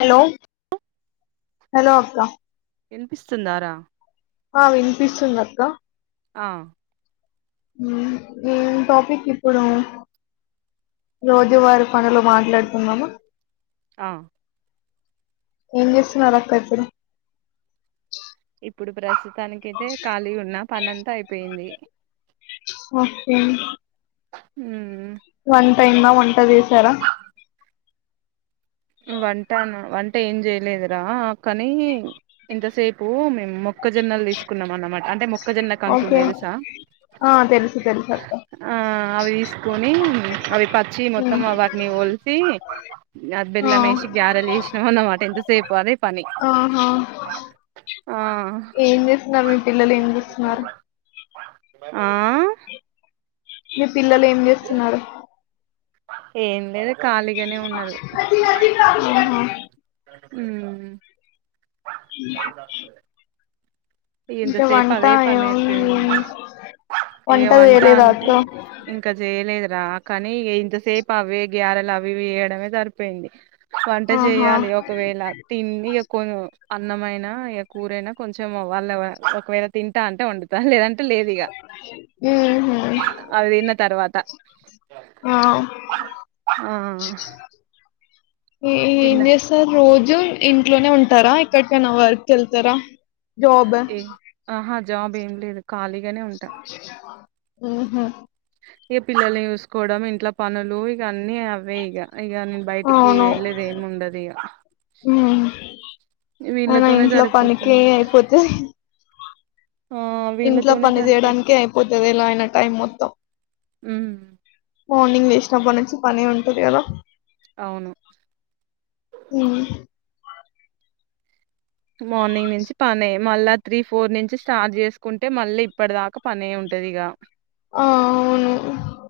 Hello అక్క ఇనిపిస్తుందా రా ఆ వినిపిస్తుంది అక్క ఆ ఉమ్ ఈ టాపిక్ ఇప్పుడు రోజు వర పనులు మాట్లాడుకున్నాము ఆ ఏం చేస్తున్నార్ అక్క ఇప్పుడు ఇప్పుడు ప్రస్తుతానికి అయితే ఖాళీ ఉన్న పని అంతా అయిపోయింది ఒకే ఉమ్ వంట అయిందా వంట చేశారా వంటన వంట ఏం చేయలేదురా కానీ ఇంతసేపు మేము మొక్కజొన్నలు తీసుకున్నాం అన్నమాట అంటే మొక్కజొన్న కాంకులు ఓకే తెలుసా ఆ తెలుసు తెలుసు అక్క ఆ అవి తీసుకొని అవి పచ్చివి మొత్తం మ్మ్ వాటిని వొలిసి అ ఆ బెల్లమేసి గ్యారెలు చేసినాం అన్నమాట ఎంతసేపు అదే పని ఆహా ఆ ఏం చేస్తున్నారు మీ పిల్లలు ఏం చేస్తున్నారు ఆ మీ పిల్లలు ఏం చేస్తున్నారు ఏం లేదు ఖాళీగానే ఉన్నారు ఆహా ఉమ్ ఇంతా ఇంకా సేప్ వంట అదే పని ఏం అయిపోయింది ఇగ వంట చేయలేదా అక్క అంటే ఇంకా చేయలేద్ దా కానీ ఈ ఇంతసేపు అవి గ్యారెలు అవి ఇవి వేయడమే సరిపోయింది వంట ఆహా చేయాలి ఒకవేళ తిని ఇగో కొ అన్నమైనా ఇగ కూరైనా కొంచెం వాళ్ళ వా ఒకవేళ తింటా అంటే వండుతా లేదంటే లేదు ఇగ మ్మ్ హ్మ్ అవి తిన్న తర్వాత ఆ ఆ ఎ ఏం తిన్నా చేస్తారు రోజు ఇంట్లోనే ఉంటారా ఎక్కడికైనా వర్క్ కెళ్తారా జాబ్ ఏ ఆహా జాబ్ ఏం లేదు ఖాళీగానే ఉంటా ఉమ్ హ్మ్ ఇగ పిల్లల్ని చూసుకోవడం ఇంట్లో పనులు ఇగ అన్నీ అవే ఇగ ఇగ నేను బయటికి అవును వెళ్ళలేది ఏమి ఉండదు ఇగ మ్మ్. అయినా వీళ్ళతోనే ఇంట్లో పనికి సరిపోతుంది ఇగ అయిపోతది ఆ ఇంట్లో వీళ్ళతోనే పని సరిపోతుంది చేయడానినికిే అయిపోతది ఎలా అయిన టైం మొత్తం ఉమ్ మార్నింగ్ లేషినప్పటి నుంచి పనే ఉంటది కాదా అవును మ్మ్. మార్నింగ్ నుంచి పనే మళ్ళా త్రీ ఫోర్ నుంచి స్టార్ట్ చేసుకుంటే మళ్ళీ ఇప్పటి దాకా పనే ఉంటది ఇగ ఆ అవును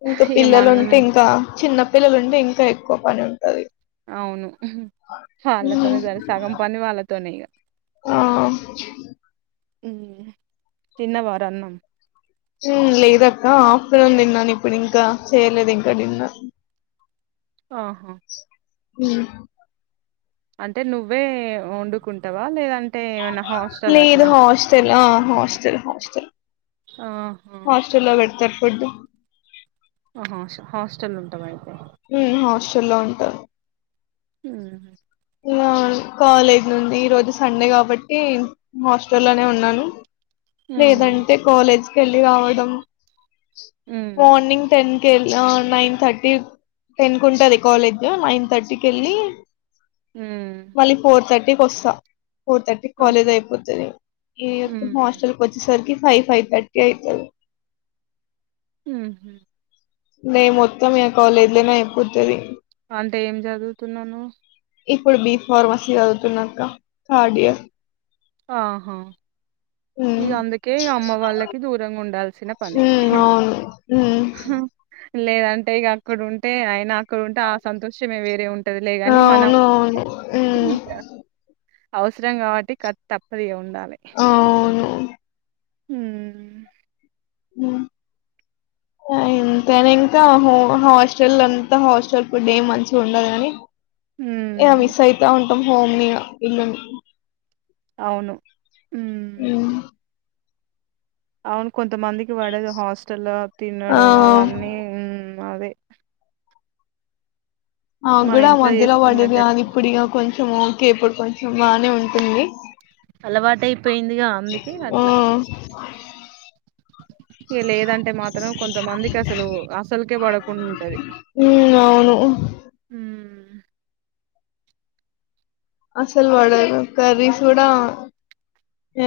ఇంకా ఇగ పిల్లలు మనం ఉంటే ఇంకా చిన్న పిల్లలుంటే ఇంకా ఎక్కువ పని ఉంటది అవును వాళ్ళతోనే సరే సగం పని వాళ్ళతోనే ఇగ ఆ తినవురా అన్నం లేదుఅక్క ఆఫ్టర్నూన్ తిన్నాను ఇప్పుడు ఇంకా చేయలేదు ఇంకా డిన్నర్ ఆహా హు అంటే నువ్వే వండుకుంటావా లేదంటే ఏమైనా హాస్టల్ లేదు అట్లా హాస్టల్ ఆ హాస్టల్ హాస్టల్ ఆహా హాస్టల్లో పెడతారు ఫుడ్ ఆ హ హాస్టల్ ఉంటావా అయితే ఉమ్ హాస్టల్లో ఉంటారు హ ఇగ కాలేజ్ నుడి ఈ రోజు సండే కాబట్టి హాస్టలోనే ఉన్నాను ఉమ్ లేదంటే కాలేజ్ కి వెళ్ళి రావడం ఉమ్ morning ten nine thirty ten కు ఉంటది కాలేజ్ నైన్ థర్టీ కి వెళ్ళి హ మళ్ళీ ఫోర్ వస్తా ఫోర్ థర్టీ కాలేజ్ అయిపోతుంది ఈ ఉమ్ హాస్టల్ కి వచ్చేసరికి ఫైవ్ ఫైవ్ థర్టీ అయితది హ మే మొత్తం ఇగా కాలేజ్లోనే అయిపోతది అంటే ఏం చదువుతున్నావ్ నువ్వు ఇప్పుడు బీఫార్మసీ చదువుతున్న అక్క థార్డ్ ఇయర్ ఆహా ఇగ అందుకే ఇగ అమ్మ వాళ్ళకి దూరంగా ఉండాల్సిన పని మ్మ్ అవును మ్మ్ లేదంటే ఇక అక్కడ ఉంటే అయినా అక్కడ ఉంటే ఆ సంతోషమే వేరే ఉంటా ది లే కానీ మనం అవును అవును ఉమ్ అవసరం కాబట్టి క తప్పదిగా ఉండాలి అవును మ్మ్ మ్మ్ ఇంతని ఇంకా హాస్టల్ అంతా హాస్టల్ ఫుడ్ ఏం మంచిగా ఉండదు కాని ఏ ఉమ్, మిస్ అయితా ఉంటాం హోమ్ మీ ఇగా ఇల్లు ని అవును ఉమ్ ఉమ్మ్ అవును కొంతమందికి పడదు హాస్టల్ లా ఆ తినడం అవన్నీ అదే మన నాక్కూడా ఇంట్లో మధ్యలో వాడేది చేసుకున్నట్టు కాదు ఎట్లా ఇప్పుడు ఇగా కొంచెం కొంచెం ఓకే ఇప్పుడు కొంచెం బానే ఉంటుంది అలవాటయిపోయిందిగా అందుకే ఆ అట్లా ఇ లేదు లేదంటే మాత్రం కొంతమందికి అసలు అసలుకే పడకుండా ఉంటంది ఉమ్ అవును అసలు వాడదు కర్రీస్ కూడా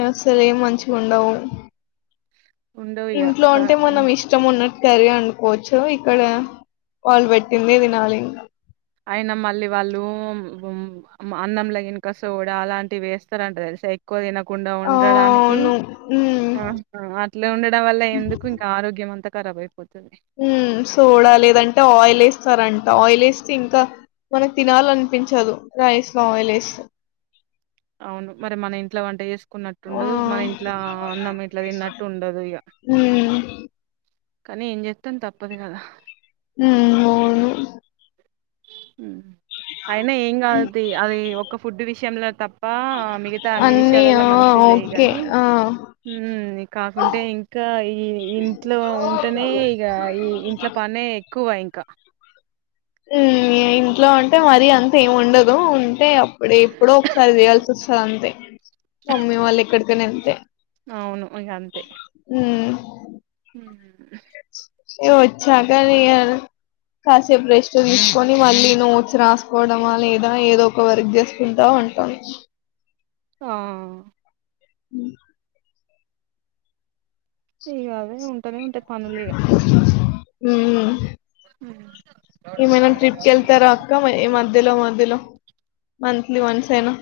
అసలు ఏం మంచిగా ఉండవు ఉండవు ఇగ ఇంట్లో అంటే క మనం ఇష్టం ఉన్నట్టు కర్రీ వండుకోవచ్చు ఇక్కడ వాళ్ళు పెట్టిందే తినాలి అయినా మళ్ళీ వాళ్ళు అన్నంలాగినకా సోడ అలాంటివి వేస్తారంటారు ఎక్కువ తినకు కుండా ఉండడానికి అవును ఉమ్ అట్లా ఉండడం వల్ల ఎందుకు ఇంకా ఆరోగ్యం అంత కరాబ్ అయిపోతాది ఉ సోడా లేదంటే ఆయిల్ వేస్తారంట ఆయిల్ వేస్తే ఇంకా మనకి తినాలి అనిపించదు రైస్ లో ఆయిల్ వేస్తే అవును మరి మన ఇంట్లో వంట చేసుకున్నట్టు ఆ ఉండదు మన ఇంట్ల అన్నం ఇంట్లా తిన్నట్టు ఉండదు ఇక ఉమ్ కనీ ఏం చెస్తామ్ తప్పదు కదా హుమ్ అవును హు అయినా ఏం కాదుది అది ఒక ఫుడ్ విషయంలో తప్పా మిగతా అన్ని అన్నీ విషయాలల్లో ఆ మంచి చెగయి ఓకే గానీ ఆ ఉమ్ కాకుంటే ఇంకా ఈ ఇంట్లో ఉంటేనే ఇక ఈ ఇంట్లో పనే ఎక్కువ ఇంక మ్ ఇంట్లో అంటే మరీ అంత ఏం ఉండదు అంటే అప్పుడే ఎప్పుడో ఒకసారి చేయాల్సి వస్తది అంతే మమ్మీ వాళ్ళు ఎక్కడికైన వెల్తె అవును ఇగ అంతె నే వచ్చాగ నిగా కాసేపు రెస్ట్ తీసుకొని మళ్ళీ నోట్స్ రాసుకోవడ మా లేదా ఏదో ఒక వర్క్ చేసుకుంటా ఉంటాం హా ఉ ఇగ అవే ఉంటనే ఉంటయి పనులిగ ఉమ్ ఏమైన ట్రిప్కెళ్తార అక్క మ మధ్యలో మధ్యలో మంత్లీ వన్స్ అయినా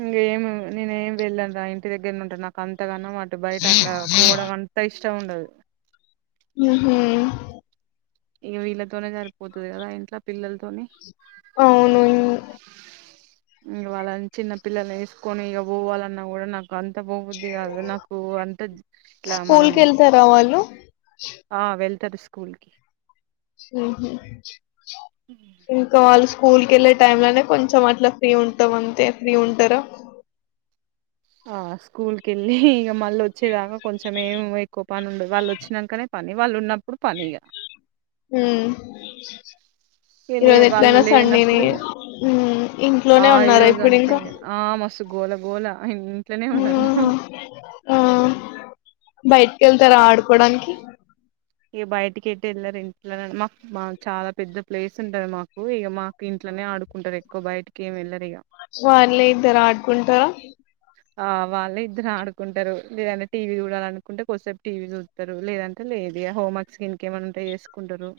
ఇంకేమి నేనేం వెళ్ళన్రా ఇంటి దగ్గర ఉండరా నాకు అంతగాన బయట అట్ల పోవడం అంత ఇష్టము ఉండదు ఉహు ఇక వీళ్ళతోనే సరిపోతది కదా ఇంట్లో పిల్లలతోనే అవును ఇంక వాళ్ళ చిన్న పిల్లలు వేసుకొని ఇక పోవాలన్నా కూడా నాకు అంత అట్ల పోవుద్ది కాదు నాకు అంత ఇట్ల స్కూల్ మనం కి వెళ్తారా వాళ్ళు ఆ వెళ్తార్ స్కూల్కి ఇంక వాల్ స్కూల్ కెళ్ళే టైమ్ లోనే కొంచెం అట్లా ఫ్రీ ఉంటాం అంతే ఫ్రీ ఉంటార ఆ స్కూల్ కెళ్ళి ఇక మళ్ళీ వచ్చేదాక కొంచం ఏమి ఎక్కువ పని ఉండే వాళ్ళు వచ్చినాకనే పని వాళ్ళు ఉన్నప్పుడు పని ఇక హుమ్ ఇగ లే ఈరోజ వాళ్ళు ఎట్లయినా సండేనే లేనప్పుడు ఇగ ఇంట్లోనే ఉన్నారా ఇప్పుడు ఇంకా అర్చి మస్తు గోళ గోళ ఆ ఇంట్లోనే ఉన్నారు ఆహా ఆ బయటి కెళ్తార ఆడుకోడానికి ఇక బయటికి ఎటు వెళ్ళారు ఇంట్లో మా మా చాలా పెద్ద ప్లేస్ ఉంటది మాకు ఇక మాకు ఇంట్లోనే నె ఆడుకుంటారు ఎక్కువ బయటకి ఏం వెళ్ వాళ్లె ఇద్దార్ ఆడుకుంటారా ఆ వాళ్ళే ఇద్దరు ఆడుకుంటారు లేద్ అంటే టీవీ చూడాలనుకుంటే కొద్దిసేపు టీవీ చూస్తారు లేదంటే లేదె ఆ హోమ్వర్క్స్ ఇంకేమై ఉంటా చేసుకుంటారు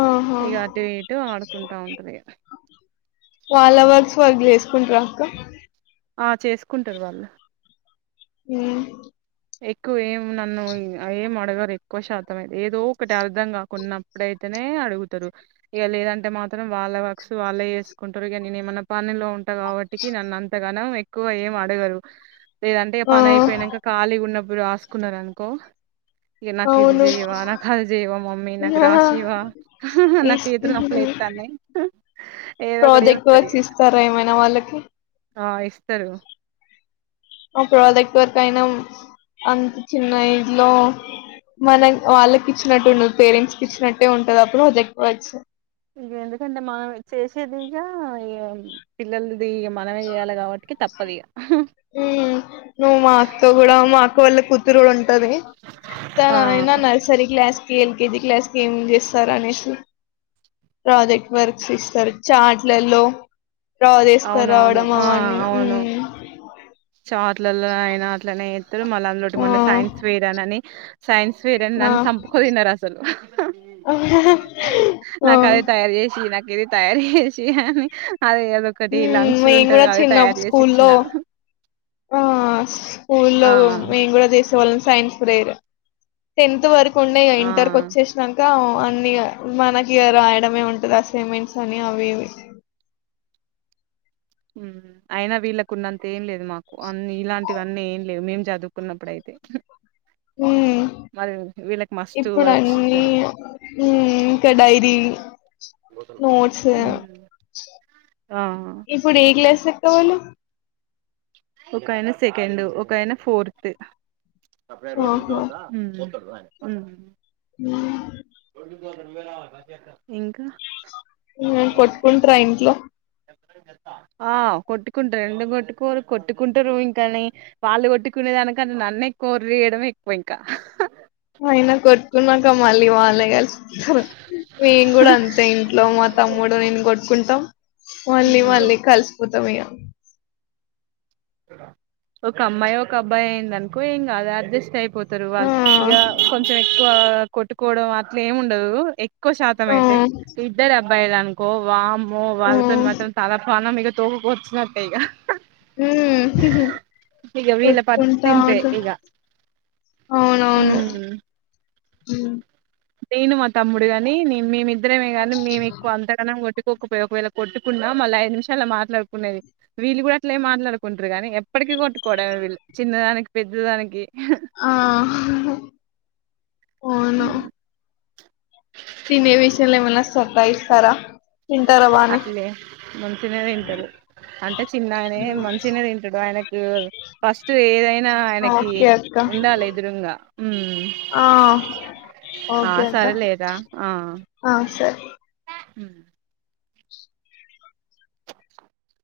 ఆహా ఇక అటు ఇటు ఆడుకుంటా ఉంటారు ఇక వాళ్ళ వర్క్ వాళ్లు చేసుకుంటారా అక్క ఆ చేసుకుంటారు వాళ్ళు ఉమ్ ఎక్కువ ఏం నన్ను ఏం అడగరు ఎక్కువ శాతం ఏదో ఒకటి అర్ధం కాకున్నప్పుడుయితే నే అడుగుతరు. ఇక లేదంటే మాత్రం వాళ్ళ వక్సు వాళ్ళే చేసుకుంటారు, ఇక నేను ఏమన్నా పనిలో ఉంటే కాబట్టి కి నన్నంతగనం ఎక్కువ ఏం అడగరు లేదంటే ఆ పని అయిపోయినంక కాలీగా న్నప్పుడు రాసుకున్నారు అనుకో నాకు ఇది అవును జెయ్వవా నాకు అది జెయ్యవా మమ్మీ నాకు ఆహా రాసీవా నాకు ఇస్ చేతులు నొప్ లేత్తాన్నయ్. ఏదో ఒకటి ప్రాజెక్ట్ చెపుతరిగ వర్క్స్ ఇస్తారా ఏమైనా వాళ్ళకి ఆ ఇస్తరు ఆ ప్రోజెక్ట్ వర్క్ అయినం అంత చిన్న ఇల్లో మనం వాళ్ళకి ఇచ్చినట్టు ఉండ పేరెంట్స్కి ఇచ్చినట్టే ఉంటది అప్పుడు దెక్కొవచ్చు. ఇక ఎందుకంటే మనం చేసేదిగా ఇగ పిల్లలు మనమే చేయ్యాలి కాబట్టి కితప్పది ఉమే నువ్వు మా అక్కతో కూడా మా అక్క వాల్ల కూతురు ఉంటది తను ఆ అయినా నర్సరీ క్లాస్ కి ఎల్కేజీ క్లాస్ కి ఏం చేస్తారు అనేసి అదే వర్క్స్ ఇస్తారు చాట్లలో తర్ అవునవును కరవడం ఆ అవన్నీ అవును మ్ చాట్లలో అయిన అట్లనేత్తరు. మళ్ళా అందులోటి ఆ మొన్న సైన్స్ స్క్వేర్ అనని సైన్స్ స్క్వేర్ అని ఆ నన్ సంపుకు తిన్నారు అసలు ఆ నాకు ఉమ్, అది తయారు చేసి నాకు ఇది తయారు చేసి అని అదే అదొకటి లంగ్స్ మేము ఉంటది కూడా కదా అది చిన్న తయారు చేసి ఇచ్చిన స్కూల్లో ఆ స్కూల్లో ఆ మేమ్ కూడా జేస్ ల సైన్స్ ప్రేయర్ టెన్త్ వరకు ఉండేగ ఆ ఇంటర్ కు వచ్చేసినంక అన్నీగ మనకి ఇగ రాయడమే ఉంటది అసైమెంట్స్ అని అవి ఇవి మ్ అయినా వీళ్ళకు ఉన్నంత ఏం లేదు మాకు అన్ని ఇలాంటివన్నీ ఏం లేవు మేం చదువుకున్నప్పుడు అయితే ఉమ్ మరి వీళ్ళకి మస్తు ఇప్పుడు వర్క్స్ అన్నీ ఇస్తారు మ్ ఇంకా డైరీ నోట్స్ ఆ ఇప్పుడు ఏ క్లాస్ చెట్టోళ్ళు ఒకాయనా సెకండ్ ఒకాయనా ఫోర్త్ ఆహా ఉమ్ ఉమ్ ఇంకా? మ్ కొట్కుంటర ఇంట్లో ఆ కొట్కుంటరూ ఎందుకు కొట్టు కోరు కొట్టుకుంటారు ఇంకాని వాళ్ళు కొట్టుకునేదానికన్ నన్నే ఎక్కువ ఒర్రి చేయడమే ఎక్కువ ఇంకా అయినా కొట్ట్కున్నాక మళ్ళీ వాళ్ళే కలిసి మేం కూడా అంతే ఇంట్లో మా తమ్ముడు నేను కొట్ట్కుంటాం. మళ్ళీ మళ్ళీ కలిసిపొతాం ఇగ ఒక అమ్మాయి ఒక అబ్బాయి అయిందన్కో ఇంగ అది అడ్జస్ట్ అయిపో తరు. వాళ్ ఇగ ఆ కొంచెం ఎక్కువ కొట్టుకోవడం అట్లా ఏమి ఉండదు ఎక్కువ శాతం ఆ! అయితే ఇద్దరు అబ్బాయిలు అనుకో వామ్మో ఆ! వాళ్ళతోని మాత్రం తలపానం తోకకు వచ్చినట్టే ఇగ మ్ పరిస్థితి ఇంతే కొట్కుంటాఉంట ఇక అవునవును హ్మ్ మ్ నేను మా తమ్ముడు గాని నే మేమిద్దరమే కానీ మేము ఎక్కువ అంతగానం కొట్టు ఒక ఒకవేళ కొట్టుకున్నా మళ్ళీ ఐదు నిమిషాల మాట్లాడుకునేది వీళ్ళు కూడా అట్లే మాట్లాడుకుంటారు కానీ ఎప్పటిక్ కి కొట్టుకోవడమే వీళ్ళు చిన్న దానికి పెద్ద దానికి ఆ అవును హ్మ్. తినే విషయంలో ఎమైన సతాయిస్థార? అట్లే మంచినే తింటరు అంటే చిన్నాయనే మంచినే తింటాడు ఆయనకు ఫస్ట్ ఏదైనా ఆయనకి ఓకే అక్క. ఉండాలి ఎదురుంగా హ్మ్ ఆ ఆ ఓకే అక్క సరేలేరా ఆ సరే ఊ